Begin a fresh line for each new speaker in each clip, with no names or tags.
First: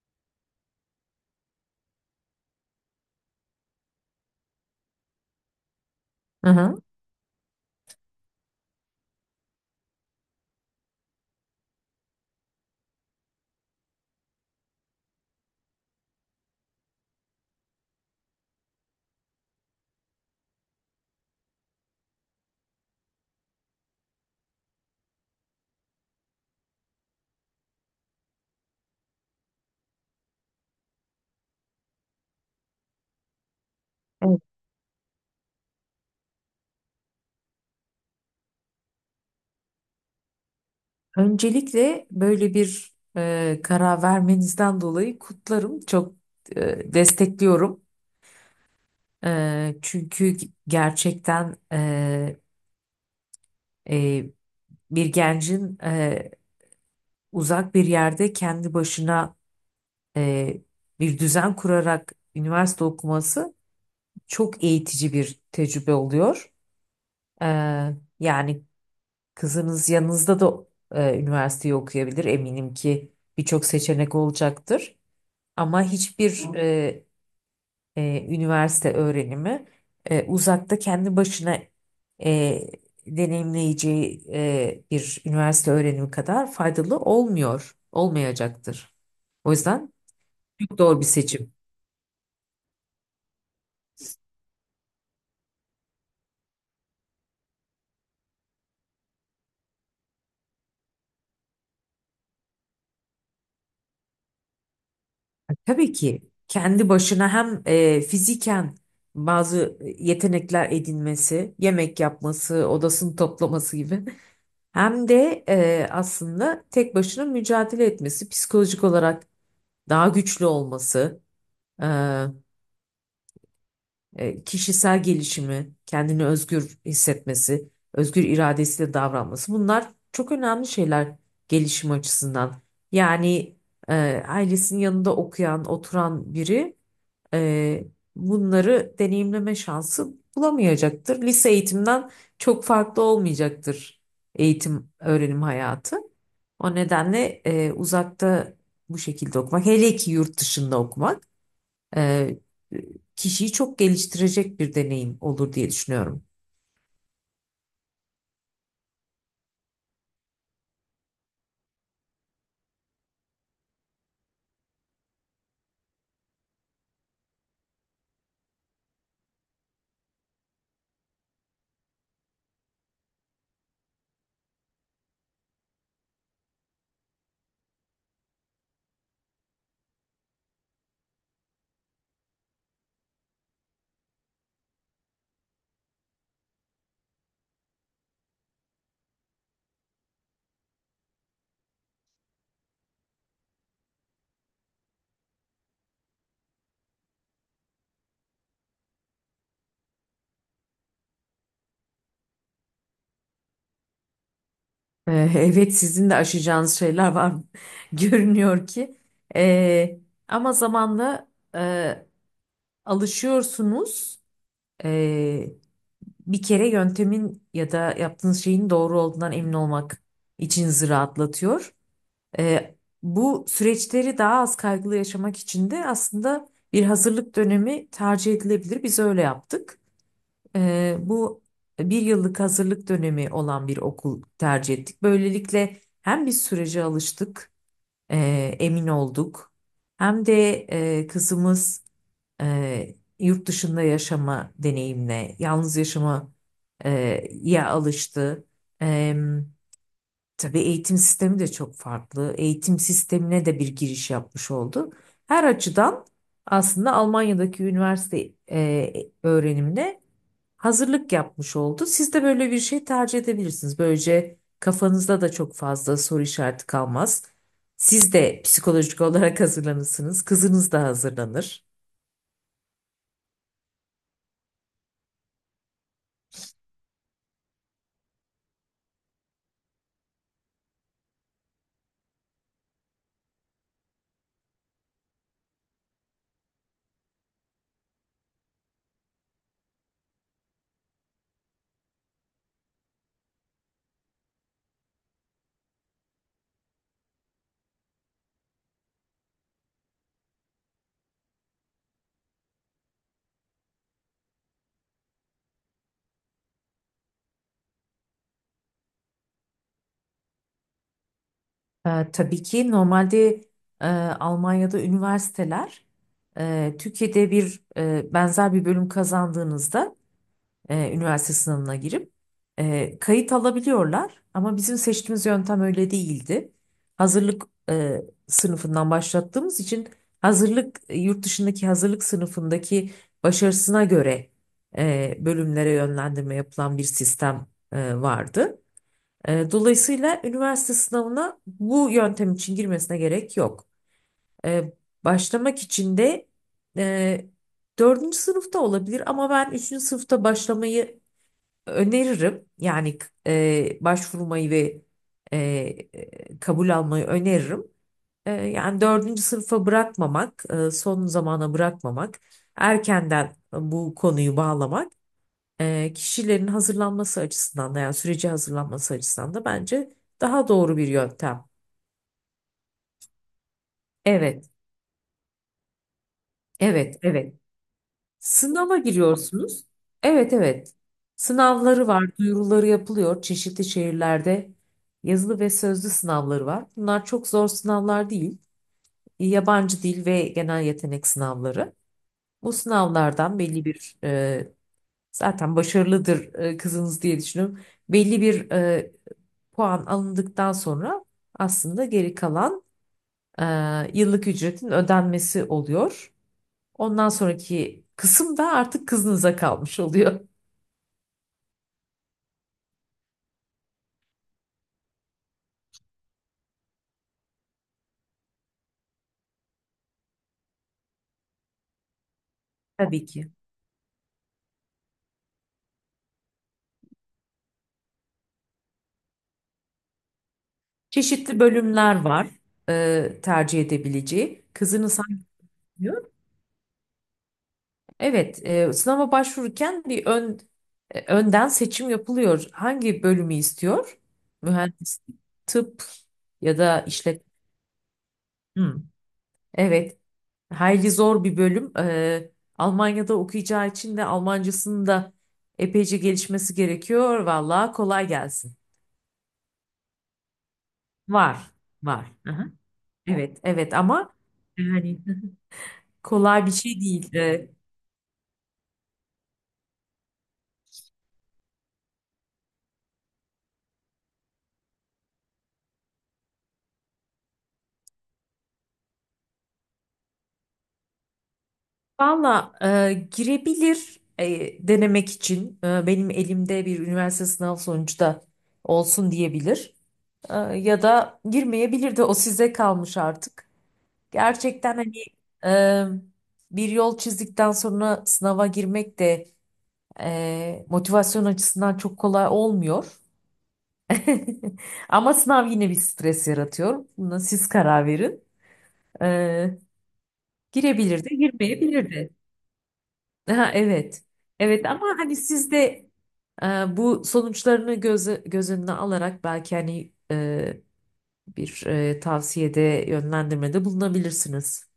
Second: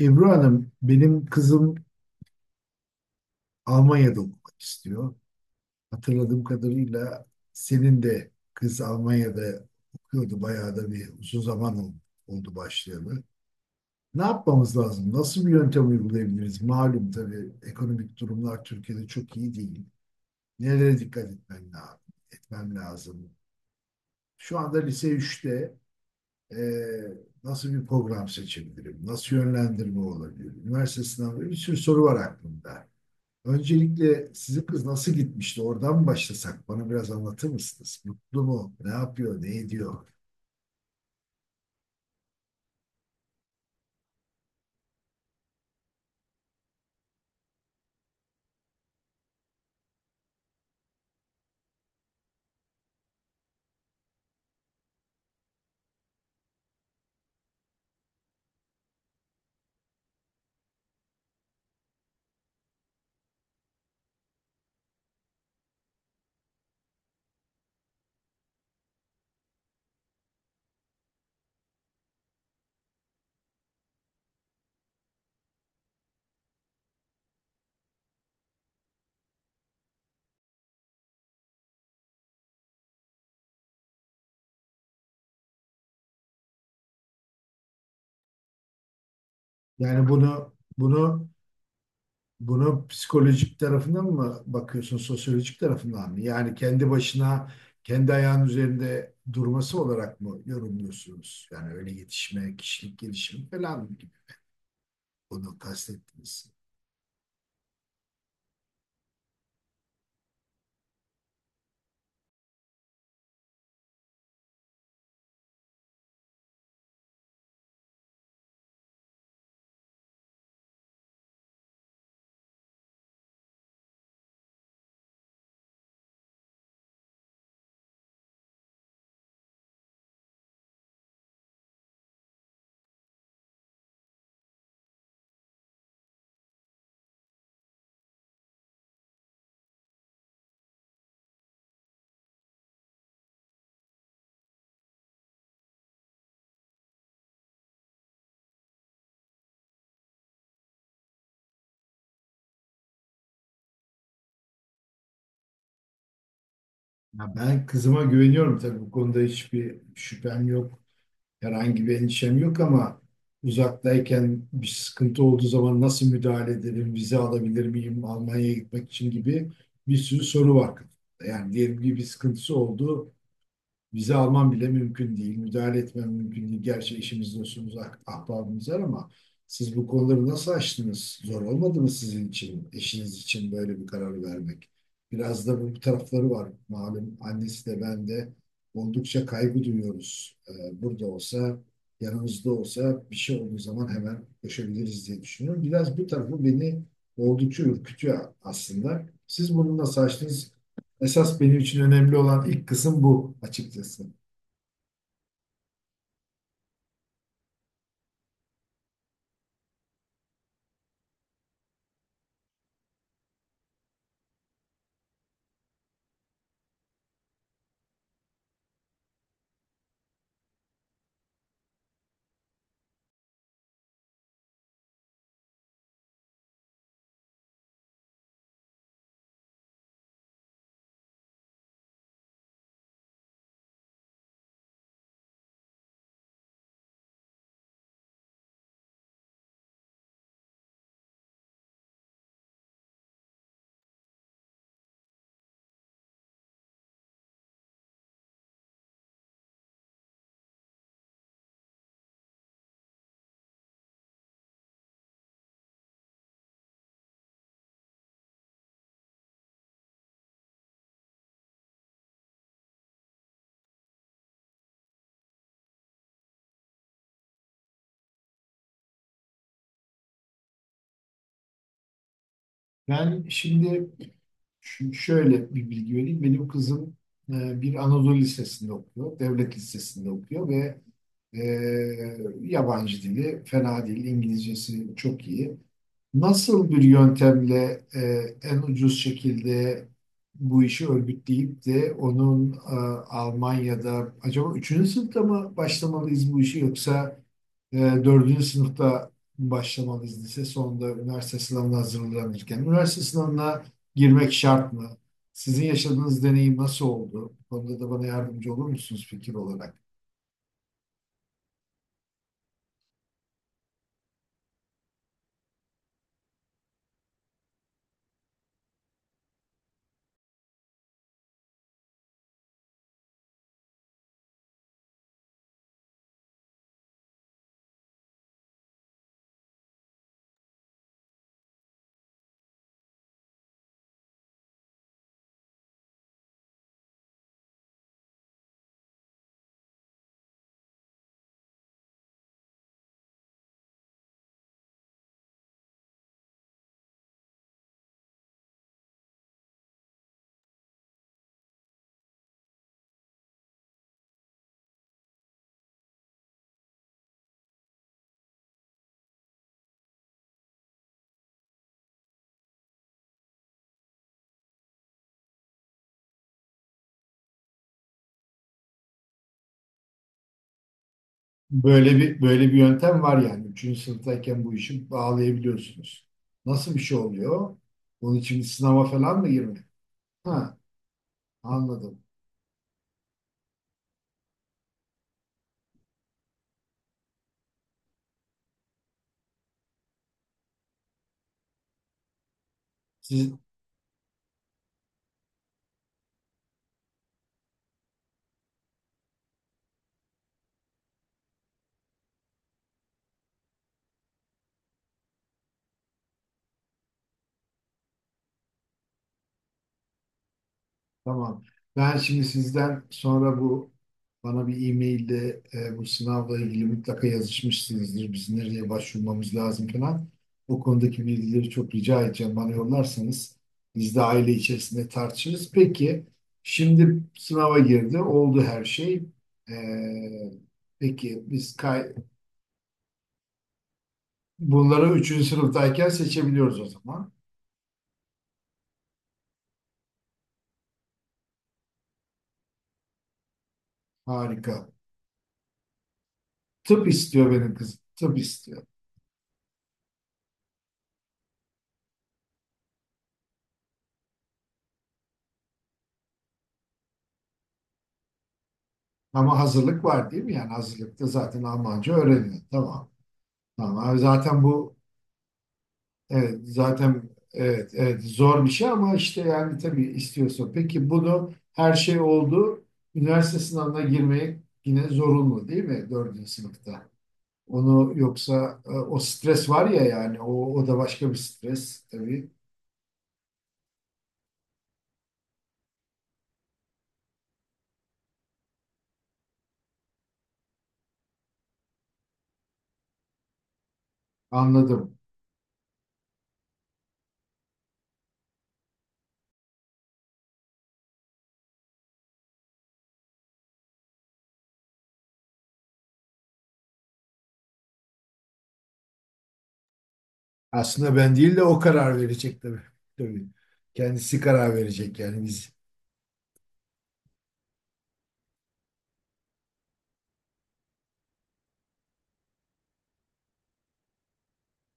Ebru Hanım, benim kızım Almanya'da okumak istiyor. Hatırladığım
Hı hı.
kadarıyla senin de kız Almanya'da okuyordu. Bayağı da bir uzun zaman oldu başlayalı. Ne yapmamız lazım? Nasıl bir yöntem uygulayabiliriz? Malum tabii ekonomik durumlar Türkiye'de çok iyi değil. Nelere dikkat etmem lazım? Etmem lazım. Şu anda lise üçte eee, nasıl bir program seçebilirim? Nasıl yönlendirme olabilir? Üniversite sınavı, bir sürü soru var aklımda. Öncelikle
Evet.
sizin kız nasıl gitmişti? Oradan mı başlasak? Bana biraz anlatır mısınız? Mutlu mu? Ne yapıyor? Ne ediyor?
Öncelikle böyle bir karar vermenizden dolayı kutlarım. Çok destekliyorum. Çünkü gerçekten e, bir gencin uzak bir yerde kendi başına e, bir düzen kurarak üniversite okuması çok eğitici bir tecrübe oluyor. E, yani kızınız yanınızda da üniversiteyi okuyabilir. Eminim ki birçok seçenek olacaktır. Ama hiçbir üniversite öğrenimi uzakta kendi başına e, deneyimleyeceği bir üniversite öğrenimi kadar faydalı olmuyor, olmayacaktır. O yüzden
Yani bunu
çok doğru bir
bunu
seçim.
bunu psikolojik tarafından mı bakıyorsun, sosyolojik tarafından mı? Yani kendi başına, kendi ayağının üzerinde durması olarak mı yorumluyorsunuz? Yani öyle yetişme, kişilik gelişimi falan gibi onu
Tabii ki
kastettiniz.
kendi başına hem fiziken bazı yetenekler edinmesi, yemek yapması, odasını toplaması gibi hem de aslında tek başına mücadele etmesi, psikolojik olarak daha güçlü olması, e, kişisel gelişimi, kendini özgür hissetmesi, özgür iradesiyle davranması bunlar çok önemli şeyler gelişim açısından. Yani e, ailesinin yanında okuyan, oturan biri e, bunları deneyimleme şansı bulamayacaktır. Lise eğitimden çok farklı olmayacaktır eğitim, öğrenim hayatı. O nedenle uzakta bu şekilde okumak, hele ki yurt dışında okumak. e, kişiyi çok geliştirecek bir deneyim olur diye düşünüyorum.
Ya, ben kızıma güveniyorum tabii, bu konuda hiçbir şüphem yok. Herhangi bir endişem yok ama uzaktayken bir sıkıntı olduğu zaman nasıl müdahale ederim, vize alabilir miyim Almanya'ya gitmek için gibi bir sürü soru var kafamda. Yani diyelim ki bir sıkıntısı oldu. Vize alman bile mümkün değil. Müdahale etmem mümkün değil. Gerçi eşimiz, dostumuz, ahbabımız var ama siz bu konuları nasıl aştınız? Zor olmadı mı sizin için, eşiniz için böyle bir karar vermek? Biraz da bu tarafları var. Malum annesi de ben de oldukça kaygı duyuyoruz. Burada olsa, yanımızda olsa bir şey olduğu zaman hemen koşabiliriz diye düşünüyorum. Biraz bu tarafı beni oldukça ürkütüyor aslında. Siz bunu nasıl aştınız? Esas benim için önemli olan ilk kısım bu, açıkçası.
Evet, sizin de aşacağınız şeyler var görünüyor ki. E, ama zamanla e, alışıyorsunuz. E, bir kere yöntemin ya da yaptığınız şeyin doğru olduğundan emin olmak içinizi rahatlatıyor. Ee, bu süreçleri daha az kaygılı yaşamak için de aslında bir hazırlık dönemi tercih edilebilir. Biz öyle yaptık. Bu bir yıllık hazırlık dönemi olan bir okul tercih ettik. Böylelikle hem biz sürece alıştık, e, emin olduk. Hem de kızımız yurt dışında yaşama deneyimine, yalnız yaşama ya alıştı. Tabii eğitim sistemi de çok farklı. Eğitim sistemine de bir giriş yapmış oldu. Her açıdan aslında Almanya'daki üniversite öğrenimine hazırlık yapmış oldu. Siz de böyle bir şey tercih edebilirsiniz. Böylece kafanızda da çok fazla soru işareti kalmaz. Siz de psikolojik olarak hazırlanırsınız. Kızınız da hazırlanır.
Yani şimdi şöyle bir bilgi vereyim. Benim kızım bir Anadolu Lisesi'nde okuyor, devlet lisesinde okuyor ve e, yabancı dili fena değil, İngilizcesi çok iyi. Nasıl bir yöntemle en ucuz şekilde bu işi örgütleyip de onun Almanya'da, acaba üçüncü sınıfta mı başlamalıyız bu işi, yoksa dördüncü sınıfta mı başlamalıyız lise sonunda üniversite sınavına hazırlanırken? Üniversite sınavına girmek şart mı? Sizin yaşadığınız deneyim nasıl oldu? Bu konuda da bana yardımcı olur musunuz fikir olarak?
Tabii ki normalde e, Almanya'da üniversiteler Türkiye'de bir benzer bir bölüm kazandığınızda üniversite sınavına girip kayıt alabiliyorlar. Ama bizim seçtiğimiz yöntem öyle değildi. Hazırlık e, sınıfından başlattığımız için hazırlık yurt dışındaki hazırlık sınıfındaki başarısına göre bölümlere yönlendirme yapılan bir sistem vardı. Dolayısıyla üniversite sınavına bu yöntem için girmesine gerek yok. E, başlamak için de e, dördüncü sınıfta olabilir ama ben üçüncü sınıfta başlamayı öneririm. Yani başvurmayı ve e, kabul almayı öneririm. Yani dördüncü sınıfa bırakmamak, son zamana bırakmamak, erkenden bu konuyu bağlamak kişilerin hazırlanması açısından da yani süreci hazırlanması açısından da bence daha doğru bir yöntem.
Böyle bir yöntem var yani. Üçüncü sınıftayken
Evet,
bu işi bağlayabiliyorsunuz. Nasıl bir
evet,
şey
evet.
oluyor? Bunun için bir
Sınava
sınava falan mı girmek?
giriyorsunuz. Evet,
Ha,
evet. Sınavları
anladım.
var, duyuruları yapılıyor. Çeşitli şehirlerde yazılı ve sözlü sınavları var. Bunlar çok zor sınavlar değil. Yabancı dil ve genel yetenek sınavları. Bu
Siz,
sınavlardan belli bir zaten başarılıdır kızınız diye düşünüyorum. Belli bir puan alındıktan sonra aslında geri kalan e, yıllık ücretin ödenmesi oluyor. Ondan sonraki kısım da artık kızınıza kalmış oluyor.
Tamam. Ben şimdi sizden sonra bu, bana bir e-mailde bu sınavla ilgili mutlaka yazışmışsınızdır. Biz nereye başvurmamız lazım falan. O konudaki bilgileri çok rica edeceğim. Bana
Tabii ki.
yollarsanız biz de aile içerisinde tartışırız. Peki şimdi sınava girdi. Oldu her şey. E, peki
Çeşitli
biz kay
bölümler var tercih edebileceği.
bunları
Kızınız hangi
3. sınıftayken
diyor?
seçebiliyoruz o zaman.
Evet, sınava başvururken bir ön önden seçim yapılıyor. Hangi bölümü istiyor?
Harika.
Mühendislik, tıp ya da
Tıp istiyor
işletme.
benim kızım. Tıp istiyor.
Hmm, evet, hayli zor bir bölüm. Almanya'da okuyacağı için de Almancasının da epeyce gelişmesi gerekiyor. Vallahi kolay gelsin.
Ama hazırlık var değil mi? Yani hazırlıkta zaten
Var,
Almanca
var.
öğreniyor.
Aha.
Tamam.
Evet, evet
Tamam. Abi
ama
zaten bu
yani
evet,
kolay bir şey
zaten
değil.
evet, evet zor bir şey ama işte yani tabii istiyorsun. Peki bunu her şey oldu. Üniversite sınavına girmek yine zorunlu değil mi, dördüncü sınıfta? Onu yoksa o stres var ya, yani o da başka bir stres tabii.
Valla, girebilir, denemek için benim elimde bir üniversite sınav sonucu da olsun diyebilir. Ya da girmeyebilir, de o size kalmış artık. Gerçekten hani
Anladım.
e, bir yol çizdikten sonra sınava girmek de motivasyon açısından çok kolay olmuyor. Ama sınav yine bir stres yaratıyor. Buna siz karar verin. E,
Aslında
girebilir de
ben değil de o karar
girmeyebilir.
verecek tabii. Tabii.
Ha, evet.
Kendisi karar
Evet ama
verecek
hani
yani
siz
biz.
de e, bu sonuçlarını göz önüne alarak belki hani bir tavsiyede yönlendirmede bulunabilirsiniz.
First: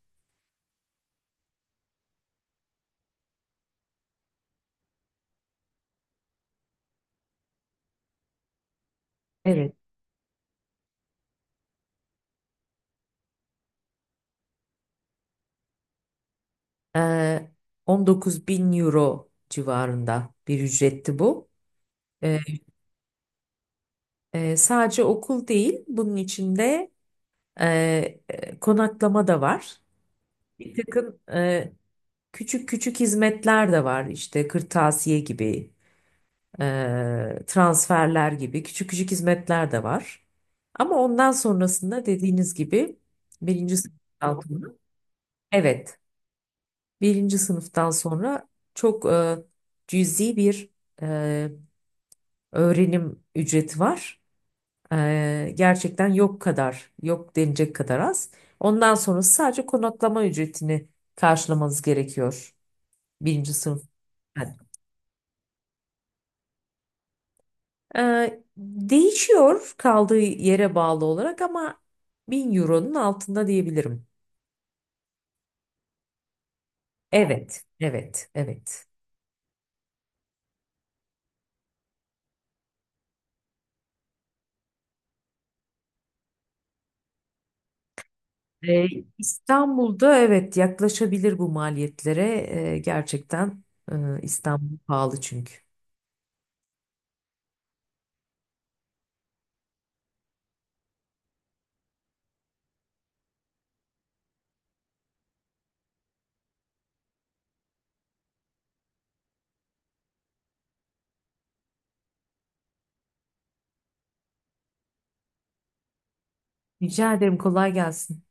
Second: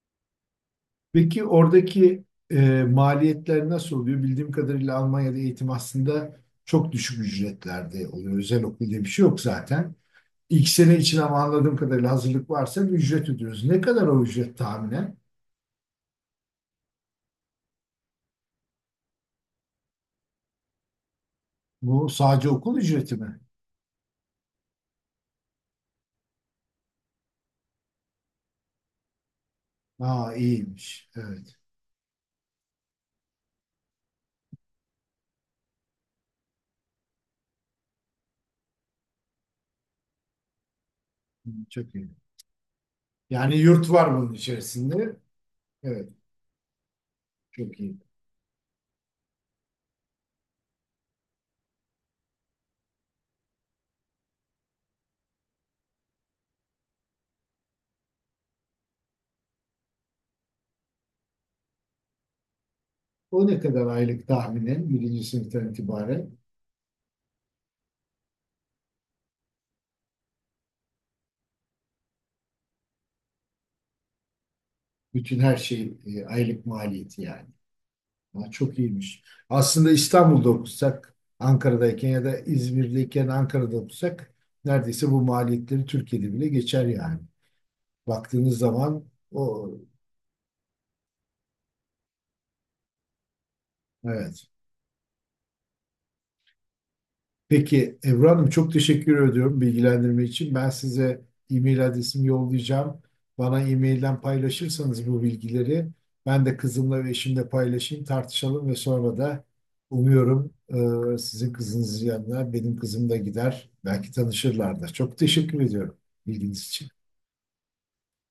Peki oradaki maliyetler nasıl oluyor? Bildiğim kadarıyla Almanya'da eğitim aslında çok düşük ücretlerde oluyor. Özel okul diye bir şey yok
Evet.
zaten. İlk sene için ama anladığım kadarıyla hazırlık varsa bir ücret ödüyoruz. Ne kadar o ücret tahminen?
E, 19 bin euro civarında bir ücretti bu.
Bu
E,
sadece okul ücreti mi?
sadece okul değil, bunun içinde e, konaklama da var.
Aa,
Bir
iyiymiş.
takım
Evet.
küçük küçük hizmetler de var işte kırtasiye gibi, transferler gibi küçük küçük hizmetler de var. Ama ondan
Hı, çok
sonrasında,
iyi.
dediğiniz gibi,
Yani
birinci
yurt
sınıf
var bunun
sonra,
içerisinde.
evet,
Evet.
birinci
Çok
sınıftan
iyi.
sonra çok cüzi bir e, öğrenim ücreti var. Gerçekten yok kadar, yok denecek kadar az. Ondan sonra sadece konaklama ücretini karşılamanız gerekiyor
O
birinci
ne
sınıf.
kadar aylık tahminen? Birinci sınıftan itibaren.
Değişiyor kaldığı yere bağlı olarak ama 1000 euronun altında diyebilirim.
Bütün her şey aylık maliyeti yani.
Evet, evet,
Ha, çok
evet.
iyiymiş. Aslında İstanbul'da okusak, Ankara'dayken ya da İzmir'deyken Ankara'da okusak neredeyse bu maliyetleri Türkiye'de bile geçer yani. Baktığınız
Ee,
zaman o,
İstanbul'da evet yaklaşabilir bu maliyetlere. Gerçekten e,
evet.
İstanbul pahalı çünkü.
Peki Ebru Hanım, çok teşekkür ediyorum bilgilendirme için. Ben size e-mail adresimi yollayacağım. Bana e-mailden paylaşırsanız bu bilgileri ben de kızımla ve eşimle paylaşayım, tartışalım ve sonra da umuyorum sizin kızınızın yanına benim kızım da gider. Belki tanışırlar da. Çok teşekkür ediyorum bilginiz için.
Rica ederim, kolay gelsin.